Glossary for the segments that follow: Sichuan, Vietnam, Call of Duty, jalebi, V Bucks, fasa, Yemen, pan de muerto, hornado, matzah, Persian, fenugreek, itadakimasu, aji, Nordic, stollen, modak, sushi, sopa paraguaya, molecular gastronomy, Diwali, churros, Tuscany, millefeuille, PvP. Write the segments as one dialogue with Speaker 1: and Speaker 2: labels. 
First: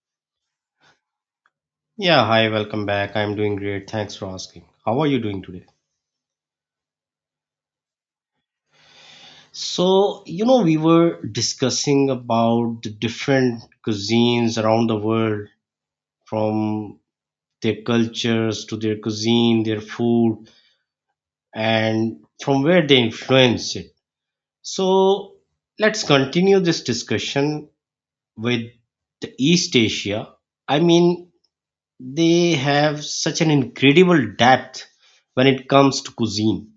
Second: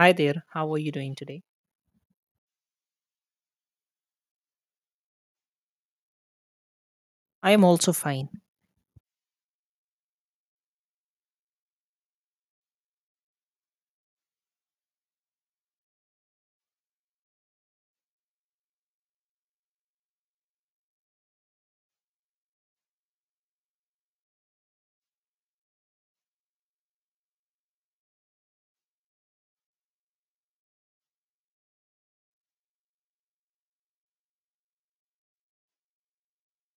Speaker 1: Hi there, how are you doing today?
Speaker 2: Yeah, hi, welcome back. I'm doing great. Thanks for asking. How are you doing today?
Speaker 1: I am also fine.
Speaker 2: So, you know, we were discussing about the different cuisines around the world, from their cultures to their cuisine, their food, and from where they influence it. So, let's continue this discussion with the East Asia. I mean, they have such an incredible depth when it comes to cuisine.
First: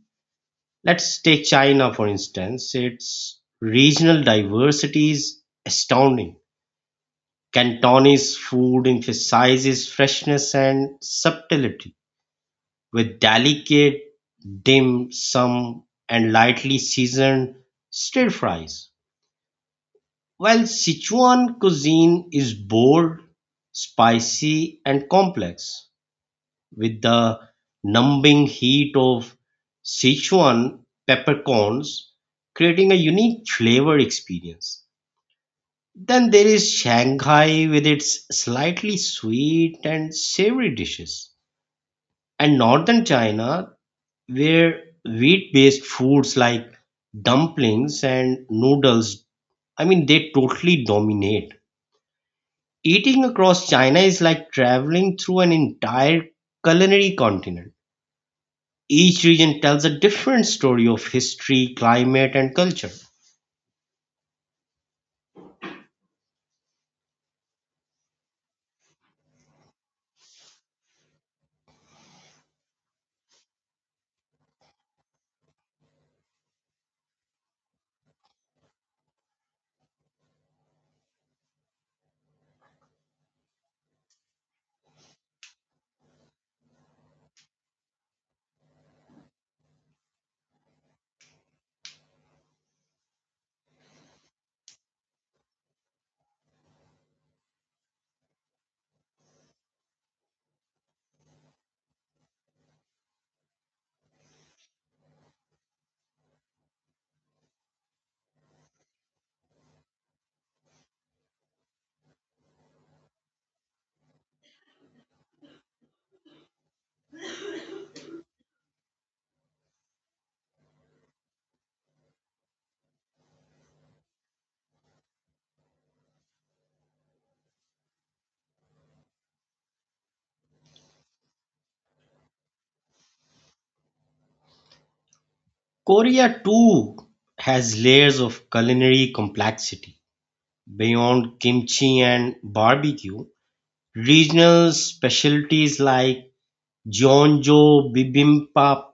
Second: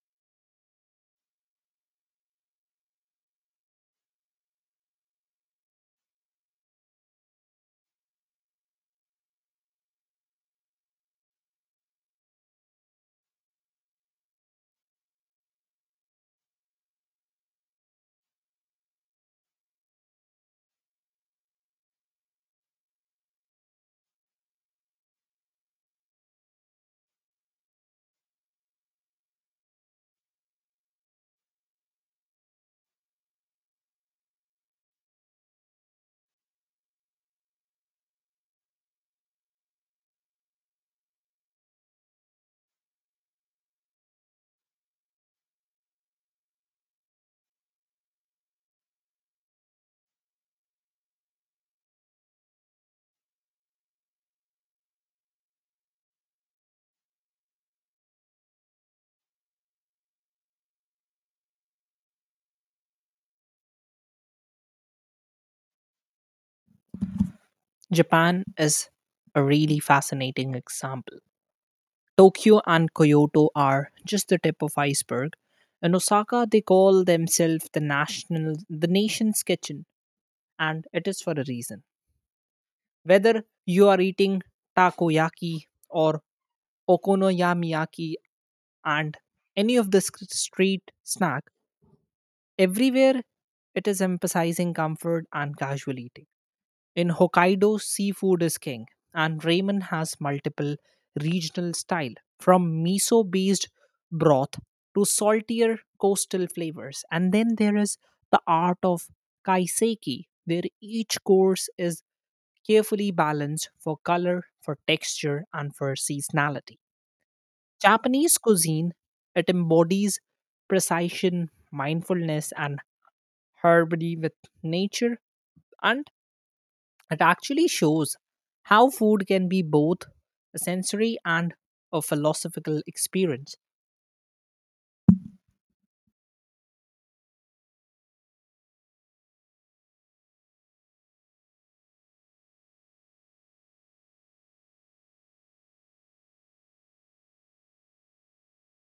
Speaker 2: Let's take China, for instance. Its regional diversity is astounding. Cantonese food emphasizes freshness and subtlety, with delicate dim sum and lightly seasoned stir fries, while Sichuan cuisine is bold, spicy, and complex, with the numbing heat of Sichuan peppercorns, creating a unique flavor experience. Then there is Shanghai with its slightly sweet and savory dishes, and northern China, where wheat based foods like dumplings and noodles, I mean, they totally dominate. Eating across China is like traveling through an entire culinary continent. Each region tells a different story of history, climate, and culture.
Speaker 1: Japan is a really fascinating example. Tokyo and Kyoto are just the tip of iceberg. In Osaka, they call themselves the national, the nation's kitchen, and it is for a reason. Whether you are eating takoyaki or okonomiyaki and any of the street snack, everywhere it is emphasizing comfort and casual eating. In Hokkaido, seafood is king, and ramen has multiple regional style from miso-based broth to saltier coastal flavors. And then there is the art of kaiseki, where each course is carefully balanced for color, for texture, and for seasonality. Japanese cuisine, it embodies precision, mindfulness, and harmony with nature, and it actually shows how food can be both a sensory and a philosophical experience.
Speaker 2: Korea too has layers of culinary complexity. Beyond kimchi and barbecue, regional specialties like jeonjo bibimbap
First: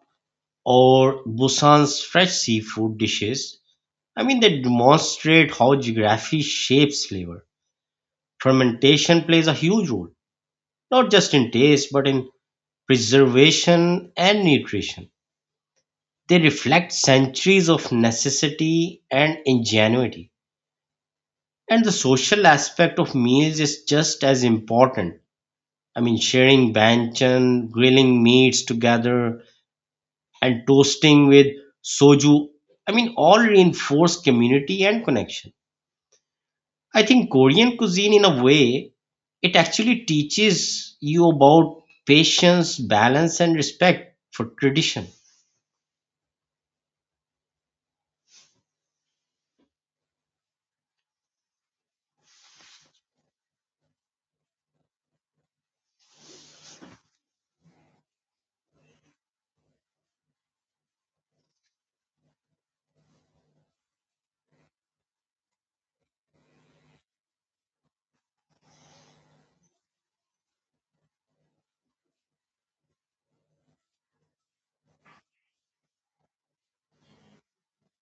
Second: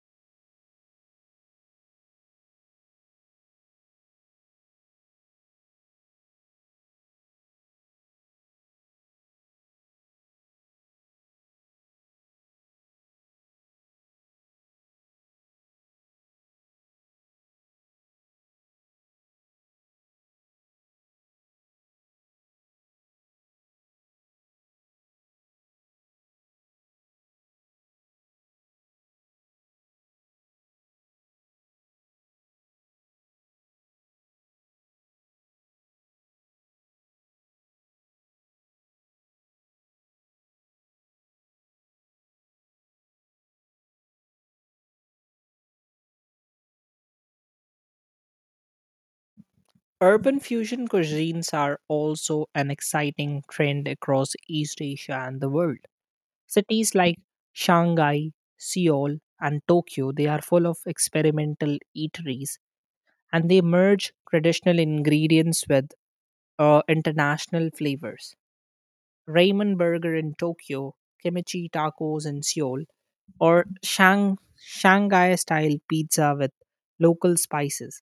Speaker 2: or Busan's fresh seafood dishes, I mean they demonstrate how geography shapes flavor. Fermentation plays a huge role, not just in taste but in preservation and nutrition. They reflect centuries of necessity and ingenuity. And the social aspect of meals is just as important. I mean, sharing banchan, grilling meats together, and toasting with soju. I mean, all reinforce community and connection. I think Korean cuisine, in a way, it actually teaches you about patience, balance, and respect for tradition.
Speaker 1: Urban fusion cuisines are also an exciting trend across East Asia and the world. Cities like Shanghai, Seoul, and Tokyo, they are full of experimental eateries and they merge traditional ingredients with international flavors. Ramen burger in Tokyo, kimchi tacos in Seoul, or Shanghai style pizza with local spices.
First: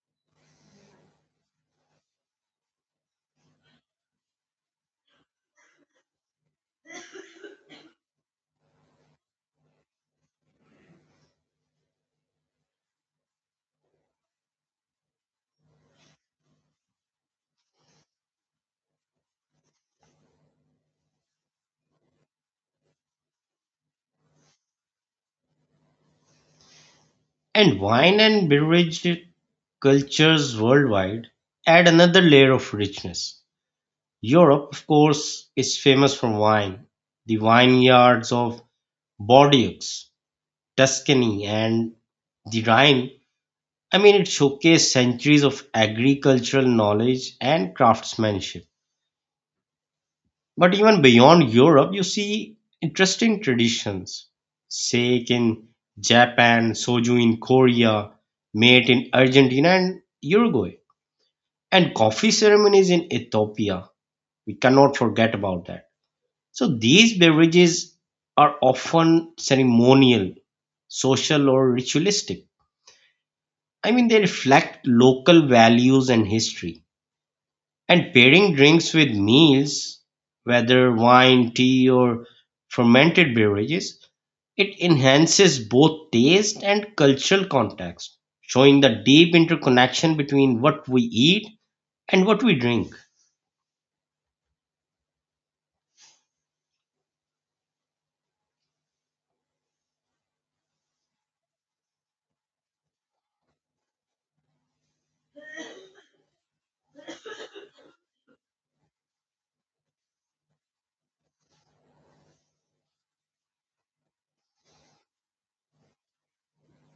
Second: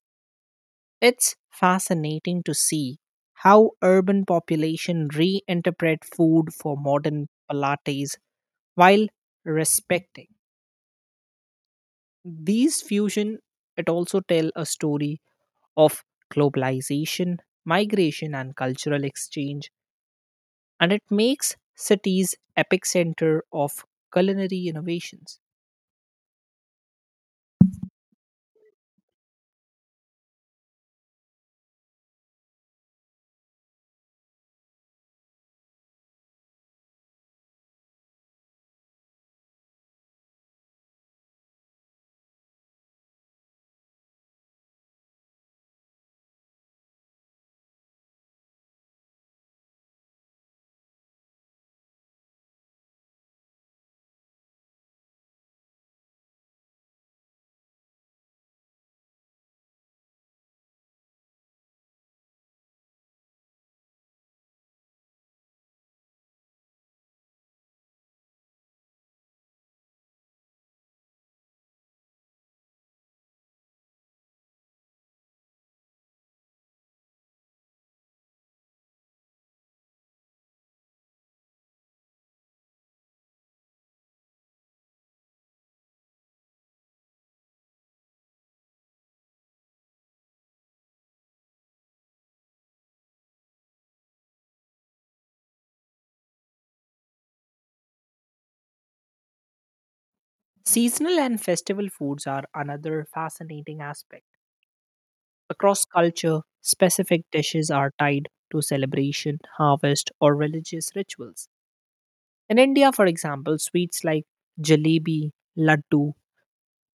Speaker 1: It's fascinating to see how urban population reinterpret food for modern palates while respecting. These fusion it also tell a story of globalization, migration and cultural exchange, and it makes cities epicenter of culinary innovations.
Speaker 2: And wine and beverage cultures worldwide add another layer of richness. Europe, of course, is famous for wine. The vineyards of Bordeaux, Tuscany, and the Rhine, I mean, it showcased centuries of agricultural knowledge and craftsmanship. But even beyond Europe, you see interesting traditions. Sake in Japan, soju in Korea, mate in Argentina and Uruguay, and coffee ceremonies in Ethiopia. We cannot forget about that. So these beverages are often ceremonial, social, or ritualistic. I mean, they reflect local values and history. And pairing drinks with meals, whether wine, tea, or fermented beverages, it enhances both taste and cultural context, showing the deep interconnection between what we eat and what we drink.
Speaker 1: Seasonal and festival foods are another fascinating aspect. Across culture, specific dishes are tied to celebration, harvest or religious rituals. In India for example, sweets like jalebi, laddu,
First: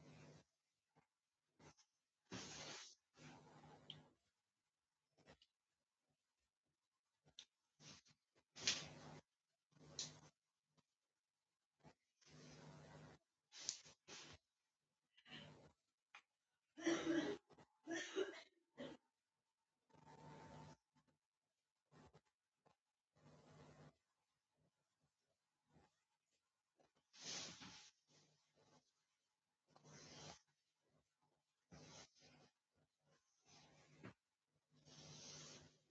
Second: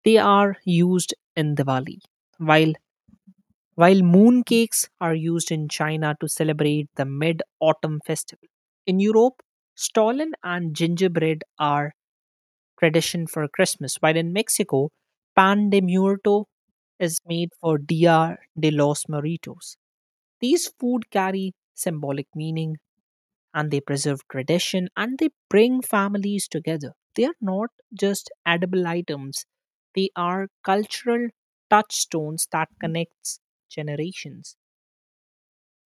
Speaker 1: they are used in Diwali, while while mooncakes are used in China to celebrate the mid autumn festival. In Europe, stollen and gingerbread are tradition for Christmas, while in Mexico, pan de muerto is made for Dia de los Muertos. These food carry symbolic meaning, and they preserve tradition and they bring families together. They are not just edible items, they are cultural touchstones that connects generations.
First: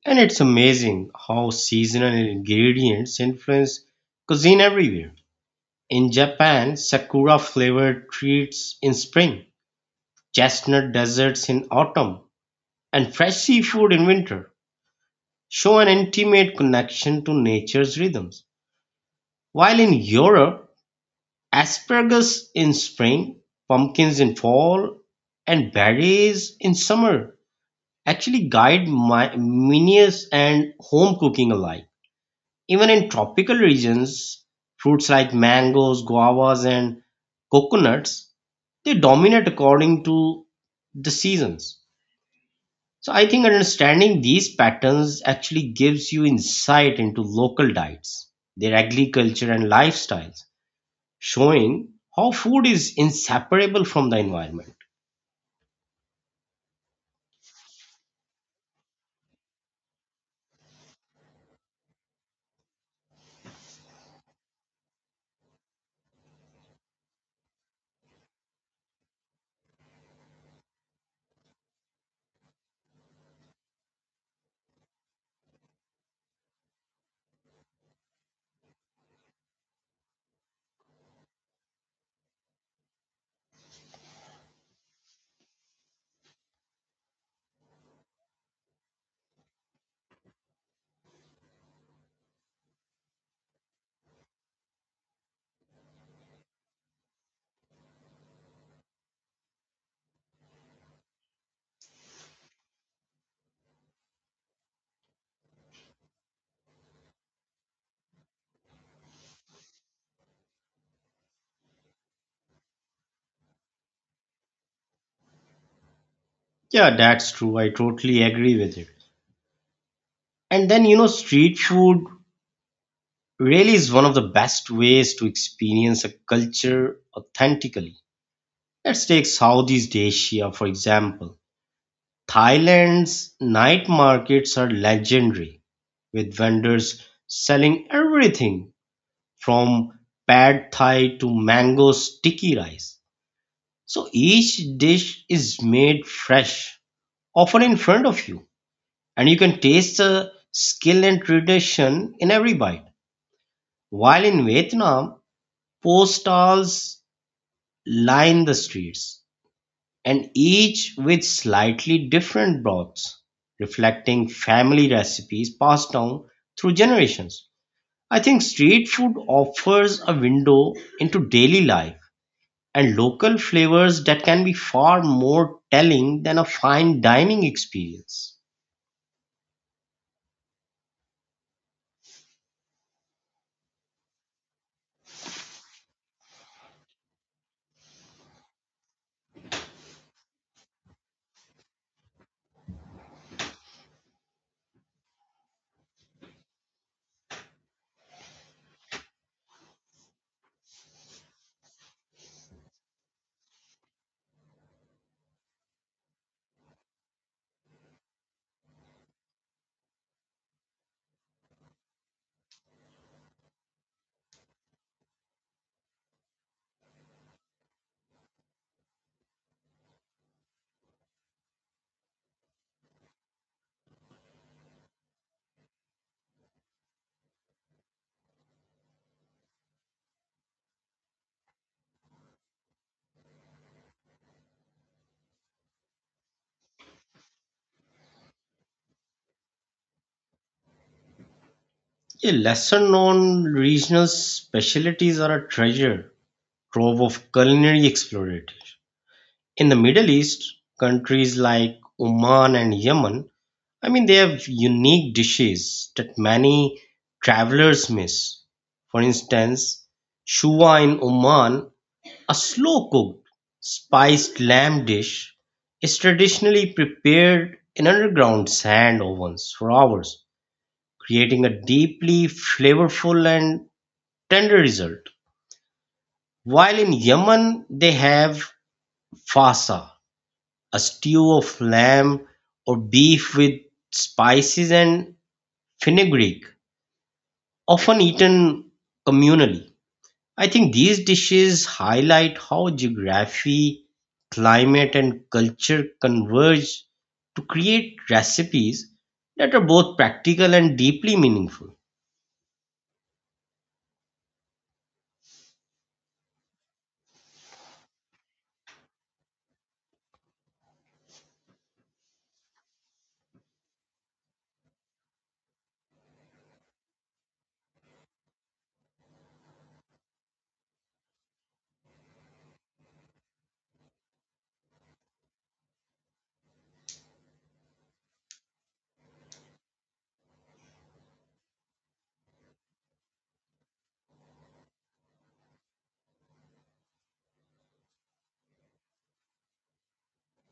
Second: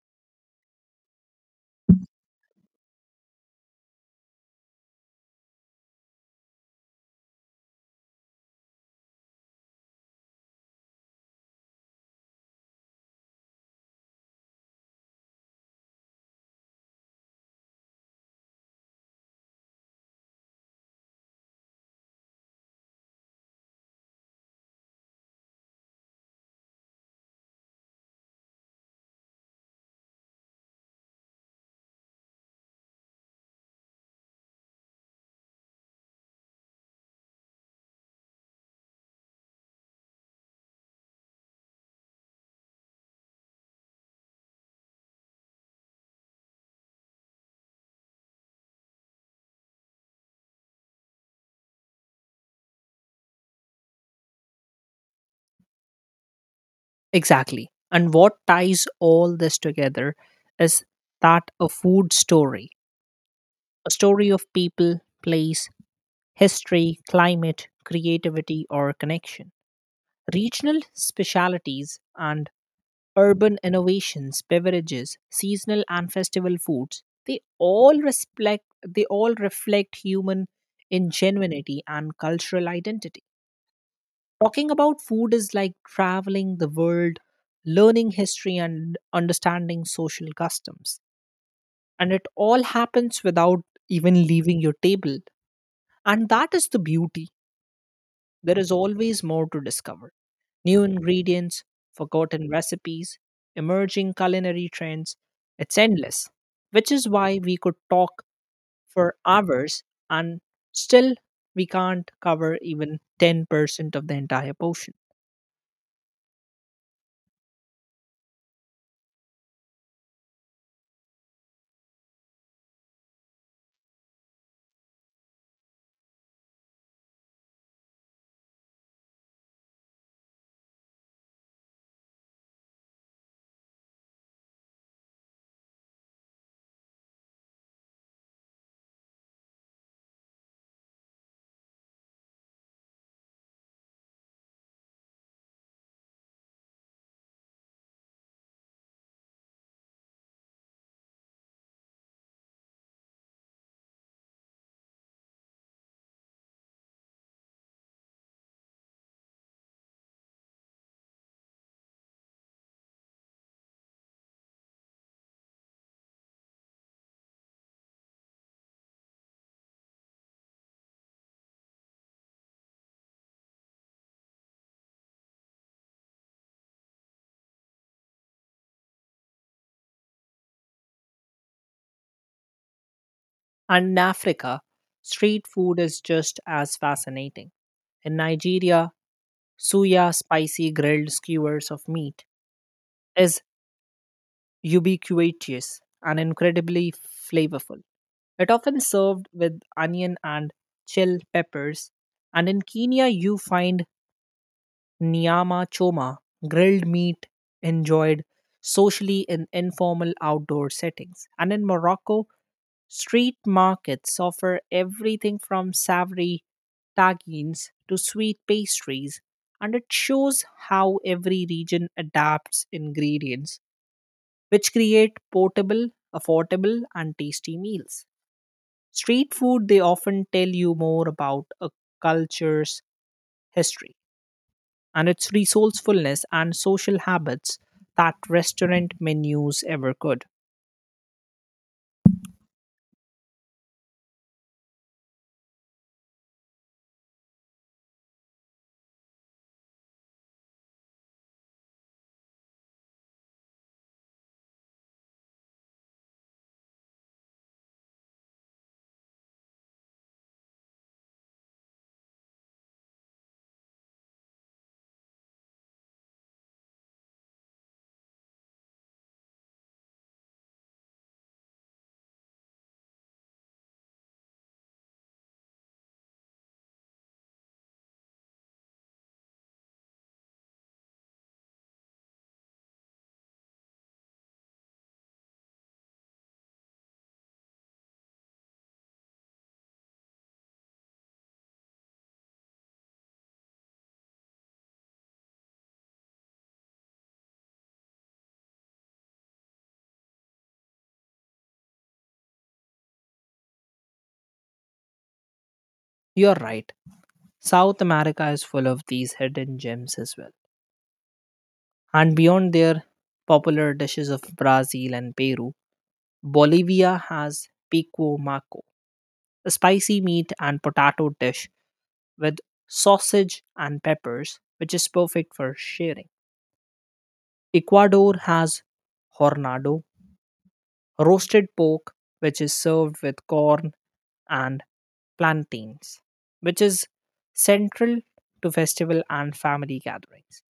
Speaker 2: And it's amazing how seasonal ingredients influence cuisine everywhere. In Japan, sakura flavored treats in spring, chestnut desserts in autumn, and fresh seafood in winter show an intimate connection to nature's rhythms. While in Europe, asparagus in spring, pumpkins in fall, and berries in summer actually guide my menus and home cooking alike. Even in tropical regions, fruits like mangoes, guavas, and coconuts, they dominate according to the seasons. So I think understanding these patterns actually gives you insight into local diets, their agriculture and lifestyles, showing how food is inseparable from the environment.
Speaker 1: Exactly. And what ties all this together is that a food story, a story of people, place, history, climate, creativity, or connection. Regional specialities and urban innovations, beverages, seasonal and festival foods, they all reflect human ingenuity and cultural identity. Talking about food is like traveling the world, learning history, and understanding social customs. And it all happens without even leaving your table. And that is the beauty. There is always more to discover, new ingredients, forgotten recipes, emerging culinary trends. It's endless, which is why we could talk for hours and still we can't cover even 10% of the entire portion.
Speaker 2: Yeah, that's true. I totally agree with it. And then you know street food really is one of the best ways to experience a culture authentically. Let's take Southeast Asia, for example. Thailand's night markets are legendary, with vendors selling everything from pad thai to mango sticky rice. So each dish is made fresh, often in front of you, and you can taste the skill and tradition in every bite. While in Vietnam, post stalls line the streets, and each with slightly different broths, reflecting family recipes passed down through generations. I think street food offers a window into daily life and local flavors that can be far more telling than a fine dining experience.
Speaker 1: And in Africa, street food is just as fascinating. In Nigeria, suya spicy grilled skewers of meat is ubiquitous and incredibly flavorful. It often served with onion and chill peppers. And in Kenya, you find nyama choma, grilled meat enjoyed socially in informal outdoor settings. And in Morocco, street markets offer everything from savory tagines to sweet pastries, and it shows how every region adapts ingredients, which create portable, affordable, and tasty meals. Street food, they often tell you more about a culture's history and its resourcefulness and social habits that restaurant menus ever could.
Speaker 2: Yeah, lesser known regional specialties are a treasure trove of culinary explorators. In the Middle East, countries like Oman and Yemen, I mean, they have unique dishes that many travelers miss. For instance, shuwa in Oman, a slow cooked spiced lamb dish, is traditionally prepared in underground sand ovens for hours, creating a deeply flavorful and tender result. While in Yemen, they have fasa, a stew of lamb or beef with spices and fenugreek, often eaten communally. I think these dishes highlight how geography, climate, and culture converge to create recipes that are both practical and deeply meaningful.
Speaker 1: You're right. South America is full of these hidden gems as well. And beyond their popular dishes of Brazil and Peru, Bolivia has pico maco, a spicy meat and potato dish with sausage and peppers, which is perfect for sharing. Ecuador has hornado, roasted pork, which is served with corn and plantains, which is central to festival and family gatherings.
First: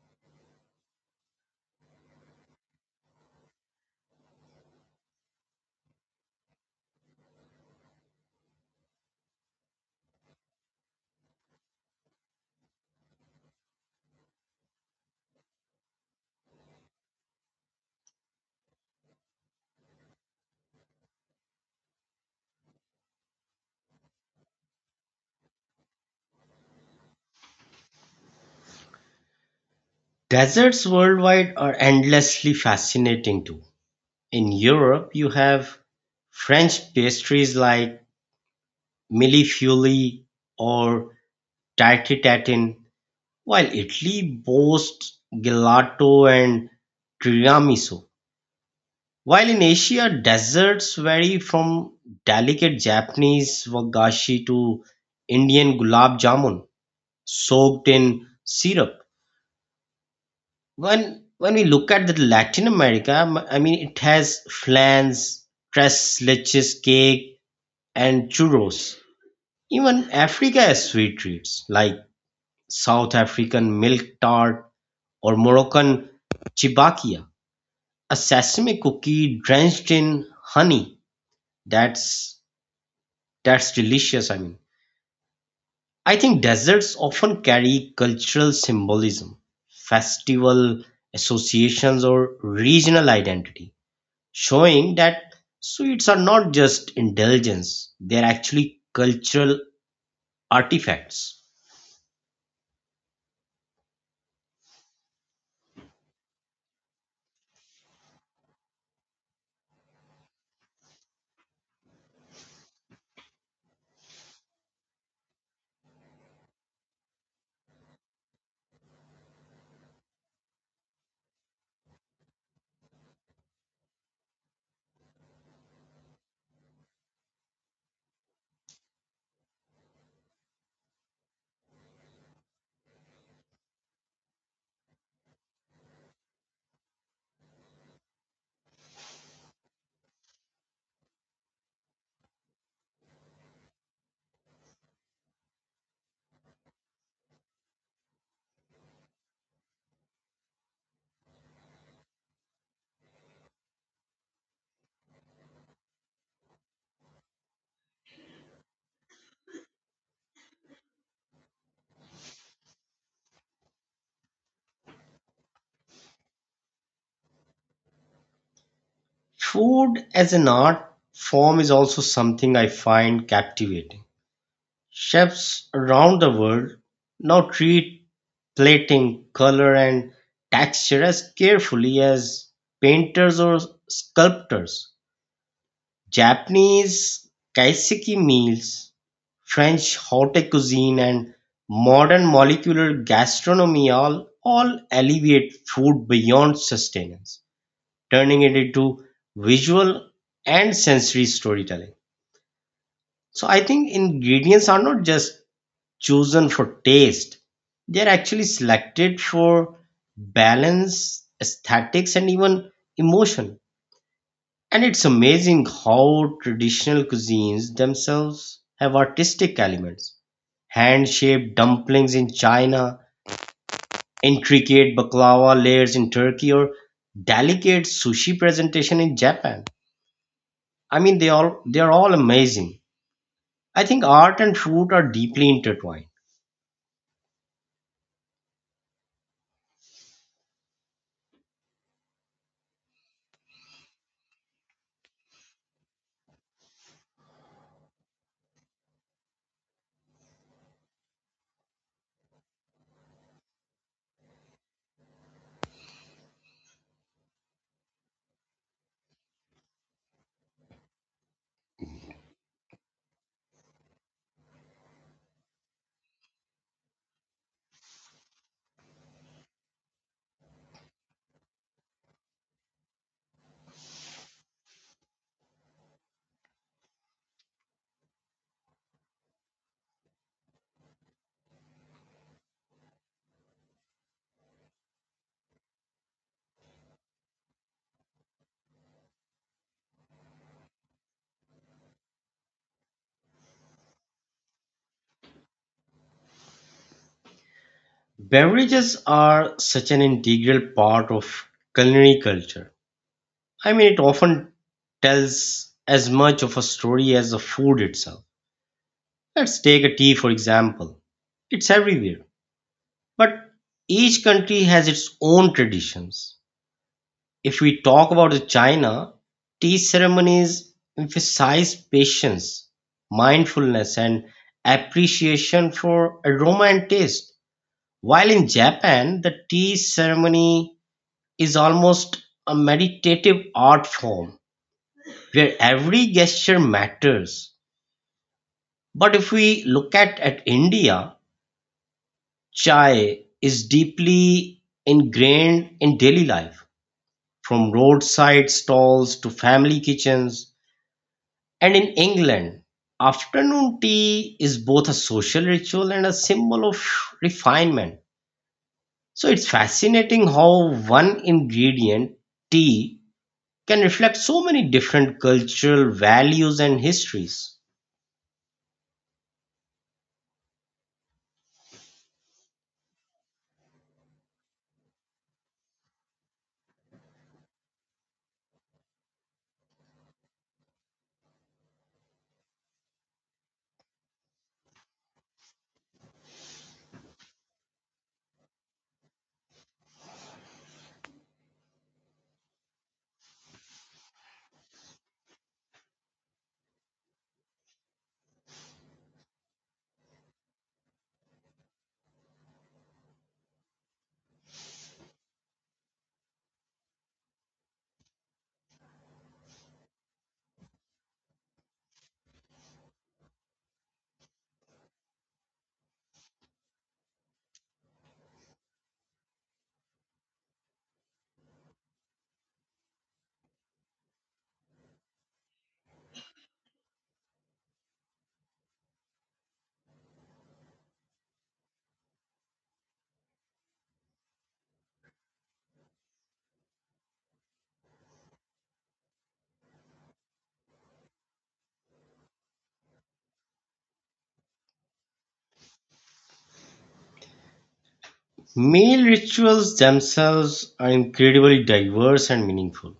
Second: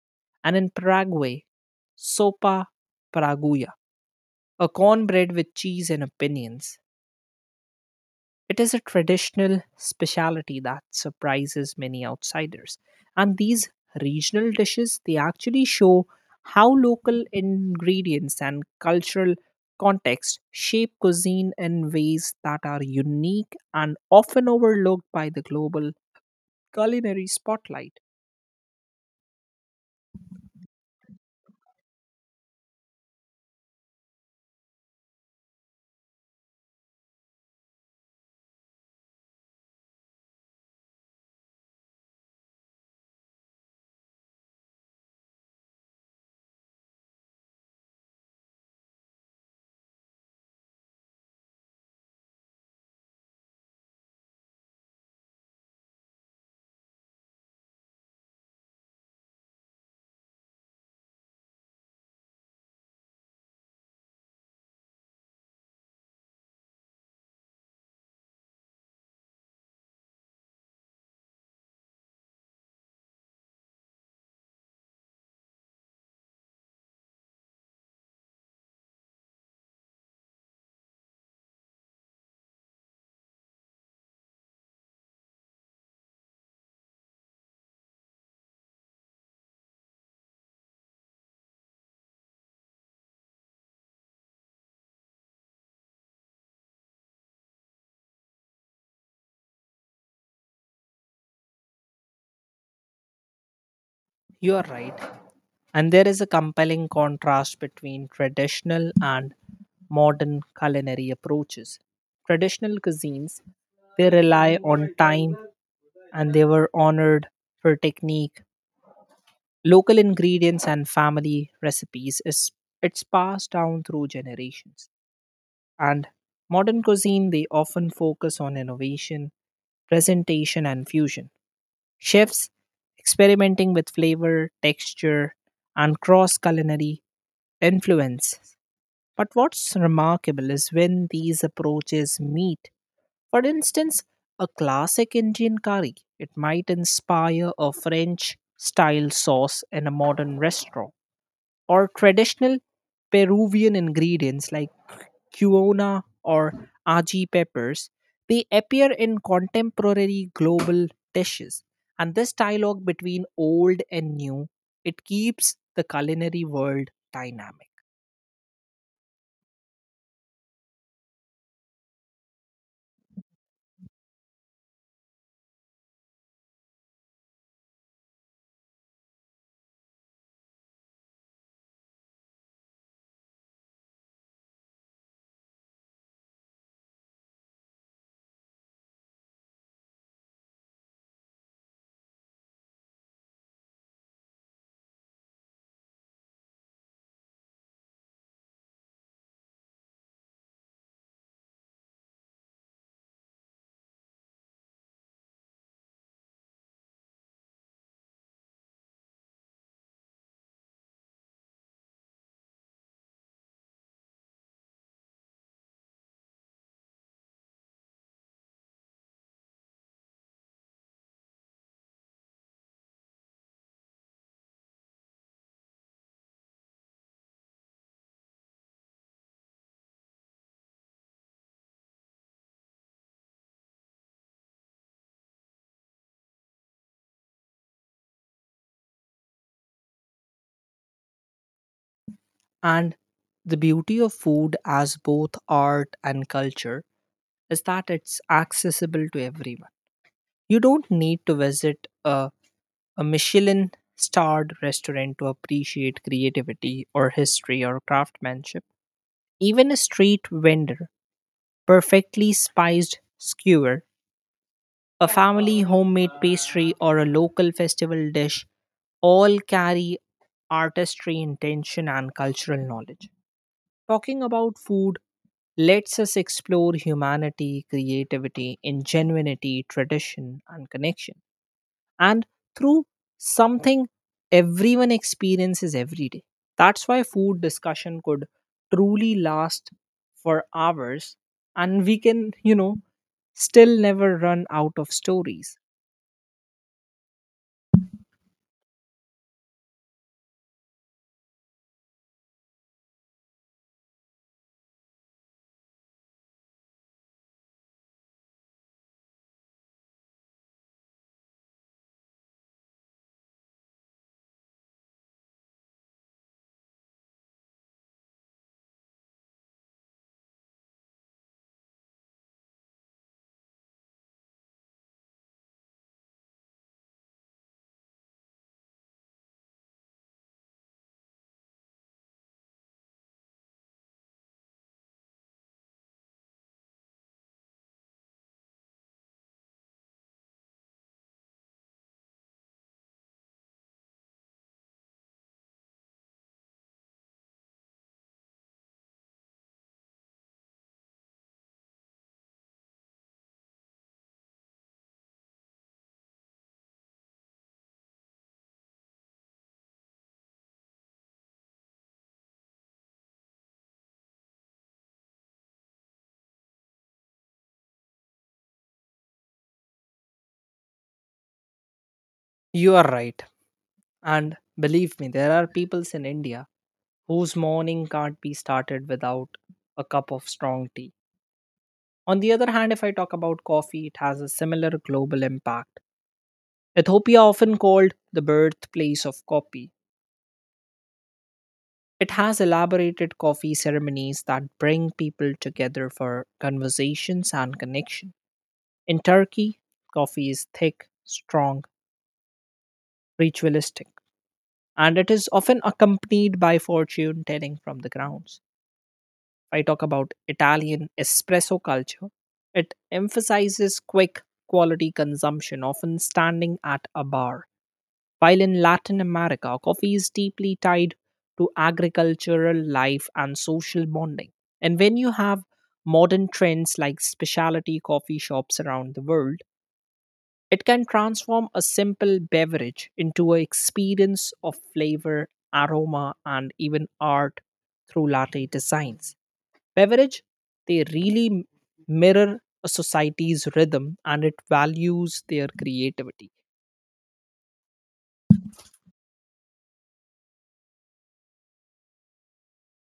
Speaker 1: And in Paraguay, sopa paraguaya, a cornbread with cheese and opinions. It is a traditional specialty that surprises many outsiders. And these regional dishes, they actually show how local ingredients and cultural context shape cuisine in ways that are unique and often overlooked by the global culinary spotlight.
Speaker 2: Deserts worldwide are endlessly fascinating too. In Europe, you have French pastries like millefeuille or tarte tatin, while Italy boasts gelato and tiramisu. While in Asia, desserts vary from delicate Japanese wagashi to Indian gulab jamun soaked in syrup. When we look at the Latin America, I mean it has flans, tres leches cake, and churros. Even Africa has sweet treats like South African milk tart or Moroccan chibakia, a sesame cookie drenched in honey. That's That's delicious, I mean. I think desserts often carry cultural symbolism, festival associations, or regional identity, showing that sweets are not just indulgence, they're actually cultural artifacts.
Speaker 1: You are right. And there is a compelling contrast between traditional and modern culinary approaches. Traditional cuisines, they rely on time and they were honored for technique, local ingredients and family recipes is it's passed down through generations. And modern cuisine, they often focus on innovation, presentation and fusion. Chefs experimenting with flavor, texture and cross culinary influence. But what's remarkable is when these approaches meet. For instance, a classic Indian curry, it might inspire a French style sauce in a modern restaurant, or traditional Peruvian ingredients like quinoa or aji peppers, they appear in contemporary global dishes. And this dialogue between old and new, it keeps the culinary world dynamic.
Speaker 2: Food as an art form is also something I find captivating. Chefs around the world now treat plating, color and texture as carefully as painters or sculptors. Japanese kaiseki meals, French haute cuisine and modern molecular gastronomy all elevate food beyond sustenance, turning it into visual and sensory storytelling. So I think ingredients are not just chosen for taste. They are actually selected for balance, aesthetics, and even emotion. And it's amazing how traditional cuisines themselves have artistic elements. Hand shaped dumplings in China, intricate baklava layers in Turkey, or delicate sushi presentation in Japan. I mean, they are all amazing. I think art and food are deeply intertwined.
Speaker 1: And the beauty of food as both art and culture is that it's accessible to everyone. You don't need to visit a Michelin starred restaurant to appreciate creativity or history or craftsmanship. Even a street vendor, perfectly spiced skewer, a family homemade pastry, or a local festival dish all carry artistry, intention, and cultural knowledge. Talking about food, let's us explore humanity, creativity, ingenuity, tradition, and connection. And through something everyone experiences every day. That's why food discussion could truly last for hours, and we can, you know, still never run out of stories.
Speaker 2: Beverages are such an integral part of culinary culture. I mean, it often tells as much of a story as the food itself. Let's take a tea, for example. It's everywhere, but each country has its own traditions. If we talk about the China, tea ceremonies emphasize patience, mindfulness, and appreciation for aroma and taste. While in Japan, the tea ceremony is almost a meditative art form where every gesture matters. But if we look at India, chai is deeply ingrained in daily life, from roadside stalls to family kitchens. And in England, afternoon tea is both a social ritual and a symbol of refinement. So it's fascinating how one ingredient, tea, can reflect so many different cultural values and histories.
Speaker 1: You are right. And believe me, there are peoples in India whose morning can't be started without a cup of strong tea. On the other hand, if I talk about coffee, it has a similar global impact. Ethiopia, often called the birthplace of coffee, it has elaborated coffee ceremonies that bring people together for conversations and connection. In Turkey, coffee is thick, strong, ritualistic, and it is often accompanied by fortune telling from the grounds. If I talk about Italian espresso culture, it emphasizes quick, quality consumption, often standing at a bar. While in Latin America, coffee is deeply tied to agricultural life and social bonding. And when you have modern trends like specialty coffee shops around the world, it can transform a simple beverage into an experience of flavor, aroma, and even art through latte designs. Beverage, they really mirror a society's rhythm and it values their creativity.
Speaker 2: Meal rituals themselves are incredibly diverse and meaningful.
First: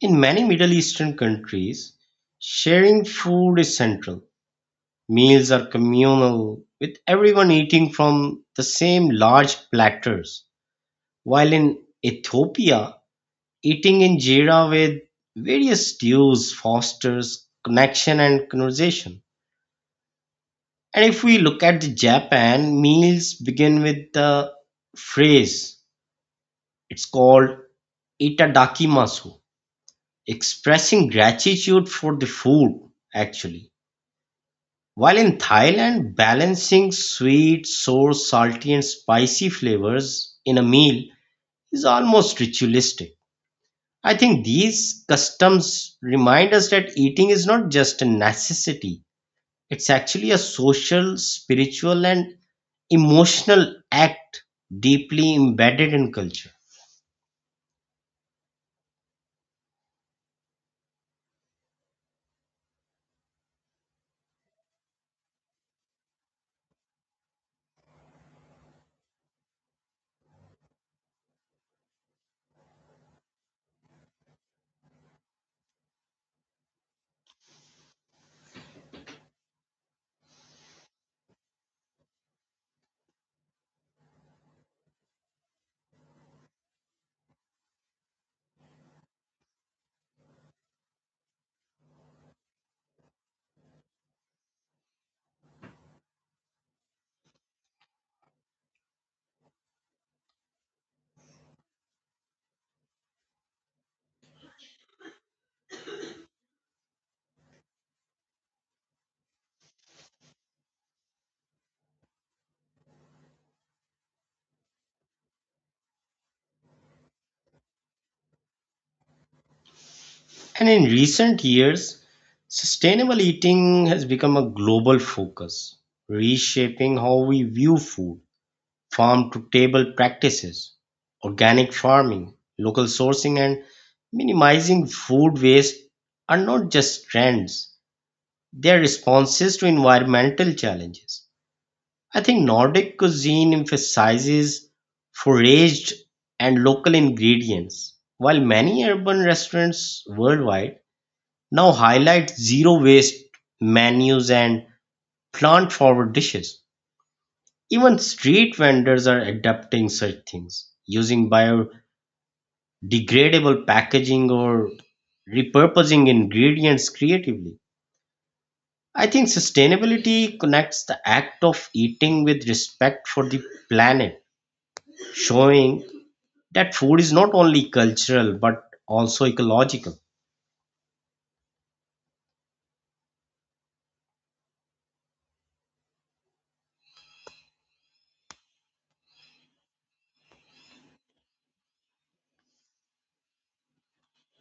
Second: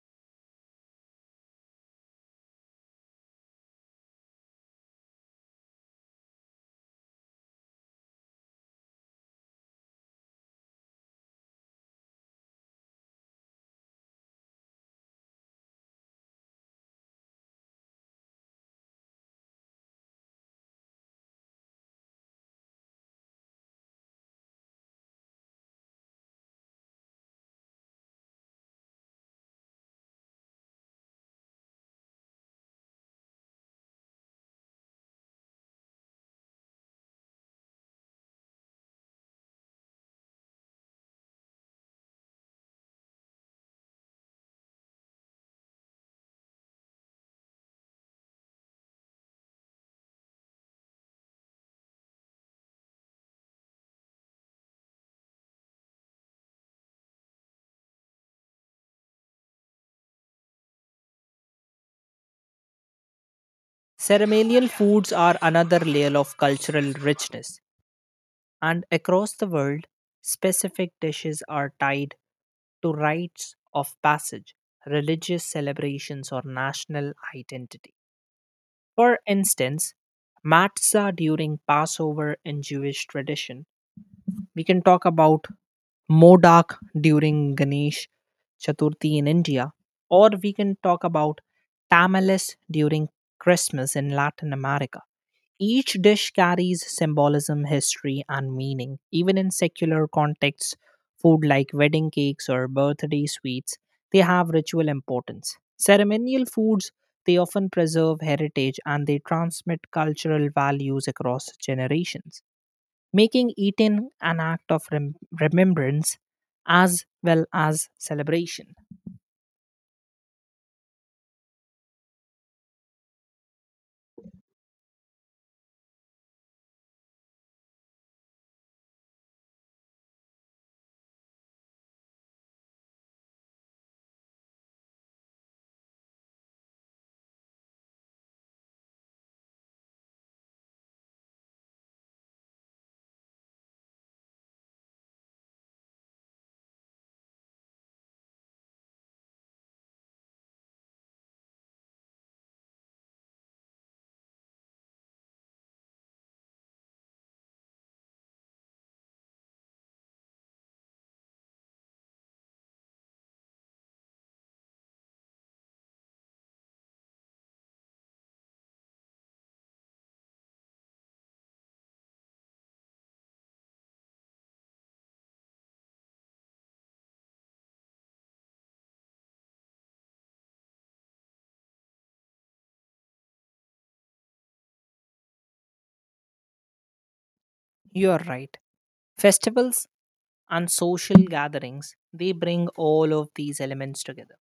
Speaker 2: In many Middle Eastern countries, sharing food is central. Meals are communal, with everyone eating from the same large platters. While in Ethiopia, eating in jira with various stews fosters connection and conversation. And if we look at the Japan, meals begin with the phrase. It's called itadakimasu, expressing gratitude for the food, actually. While in Thailand, balancing sweet, sour, salty, and spicy flavors in a meal is almost ritualistic. I think these customs remind us that eating is not just a necessity, it's actually a social, spiritual, and emotional act deeply embedded in culture.
Speaker 1: Ceremonial foods are another layer of cultural richness, and across the world, specific dishes are tied to rites of passage, religious celebrations, or national identity. For instance, matzah during Passover in Jewish tradition. We can talk about modak during Ganesh Chaturthi in India, or we can talk about tamales during Christmas in Latin America. Each dish carries symbolism, history, and meaning. Even in secular contexts, food like wedding cakes or birthday sweets, they have ritual importance. Ceremonial foods, they often preserve heritage and they transmit cultural values across generations, making eating an act of remembrance as well as celebration.
Speaker 2: And in recent years, sustainable eating has become a global focus, reshaping how we view food, farm to table practices, organic farming, local sourcing, and minimizing food waste are not just trends, they are responses to environmental challenges. I think Nordic cuisine emphasizes foraged and local ingredients, while many urban restaurants worldwide now highlight zero waste menus and plant forward dishes. Even street vendors are adapting such things, using biodegradable packaging or repurposing ingredients creatively. I think sustainability connects the act of eating with respect for the planet, showing that food is not only cultural but also ecological.
Speaker 1: You're right. Festivals and social gatherings, they bring all of these elements together,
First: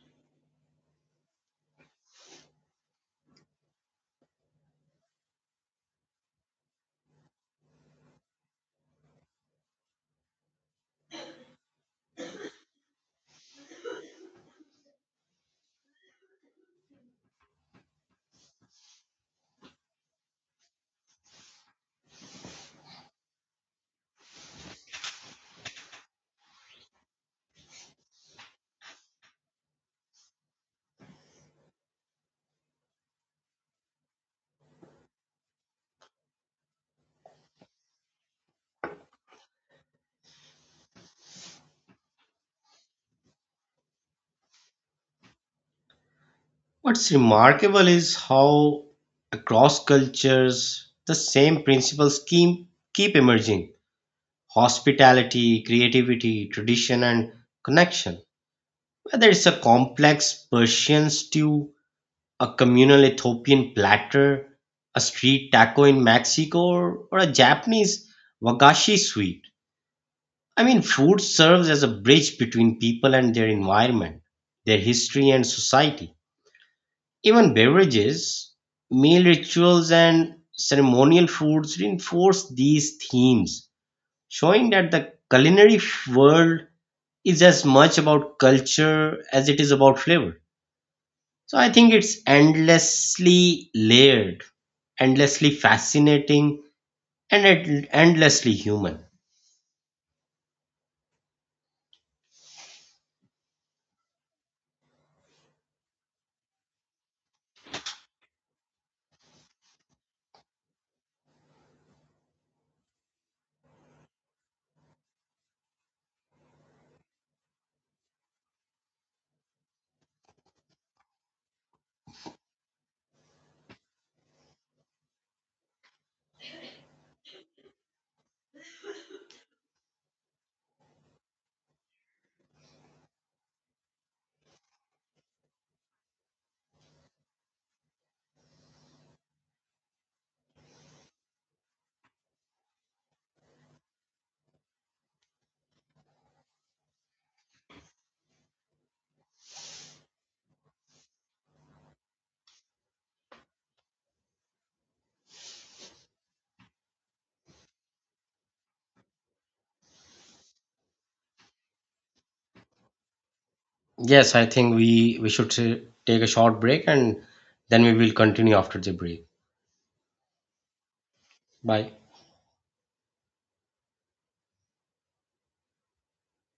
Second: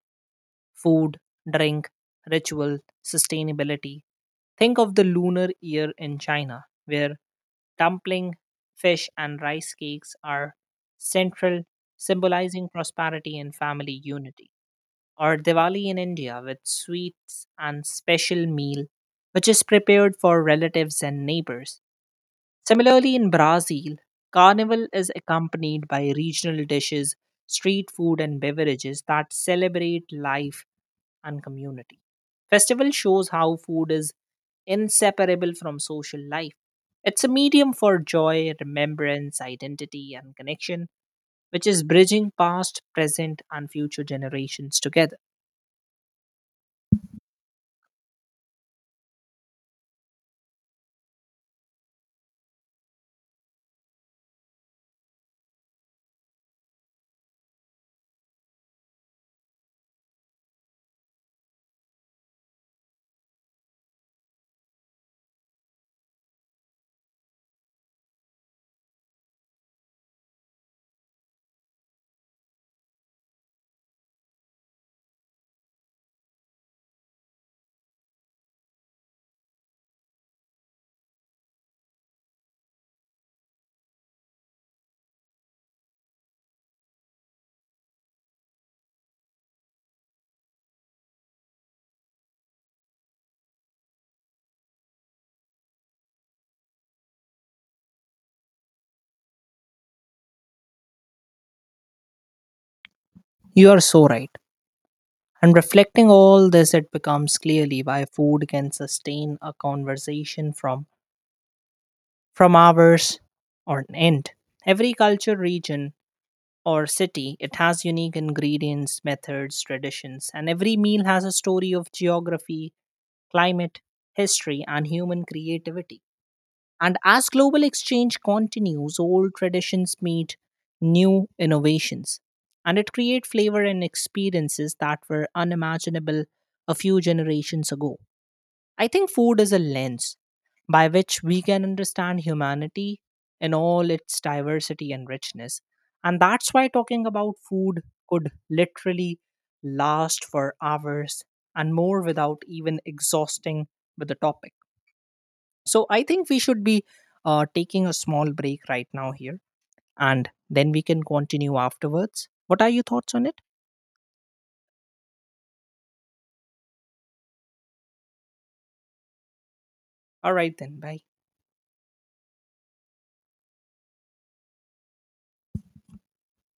Speaker 1: food, drink, ritual, sustainability. Think of the lunar year in China, where dumpling, fish, and rice cakes are central, symbolizing prosperity and family unity. Or Diwali in India with sweets and special meal, which is prepared for relatives and neighbors. Similarly, in Brazil, Carnival is accompanied by regional dishes, street food, and beverages that celebrate life and community. Festival shows how food is inseparable from social life. It's a medium for joy, remembrance, identity, and connection, which is bridging past, present, and future generations together.
Speaker 2: What's remarkable is how across cultures the same principles keep emerging hospitality, creativity, tradition, and connection. Whether it's a complex Persian stew, a communal Ethiopian platter, a street taco in Mexico, or a Japanese wagashi sweet, I mean, food serves as a bridge between people and their environment, their history and society. Even beverages, meal rituals, and ceremonial foods reinforce these themes, showing that the culinary world is as much about culture as it is about flavor. So I think it's endlessly layered, endlessly fascinating, and endlessly human.
Speaker 1: You are so right. And reflecting all this, it becomes clearly why food can sustain a conversation from hours on end. Every culture, region, or city, it has unique ingredients, methods, traditions, and every meal has a story of geography, climate, history, and human creativity. And as global exchange continues, old traditions meet new innovations. And it creates flavor and experiences that were unimaginable a few generations ago. I think food is a lens by which we can understand humanity in all its diversity and richness. And that's why talking about food could literally last for hours and more without even exhausting with the topic. So I think we should be taking a small break right now here, and then we can continue afterwards. What are your thoughts on it?
Speaker 2: Yes, I think we should take a short break and then we will continue after the break.
Speaker 1: All right, then. Bye.
Speaker 2: Bye.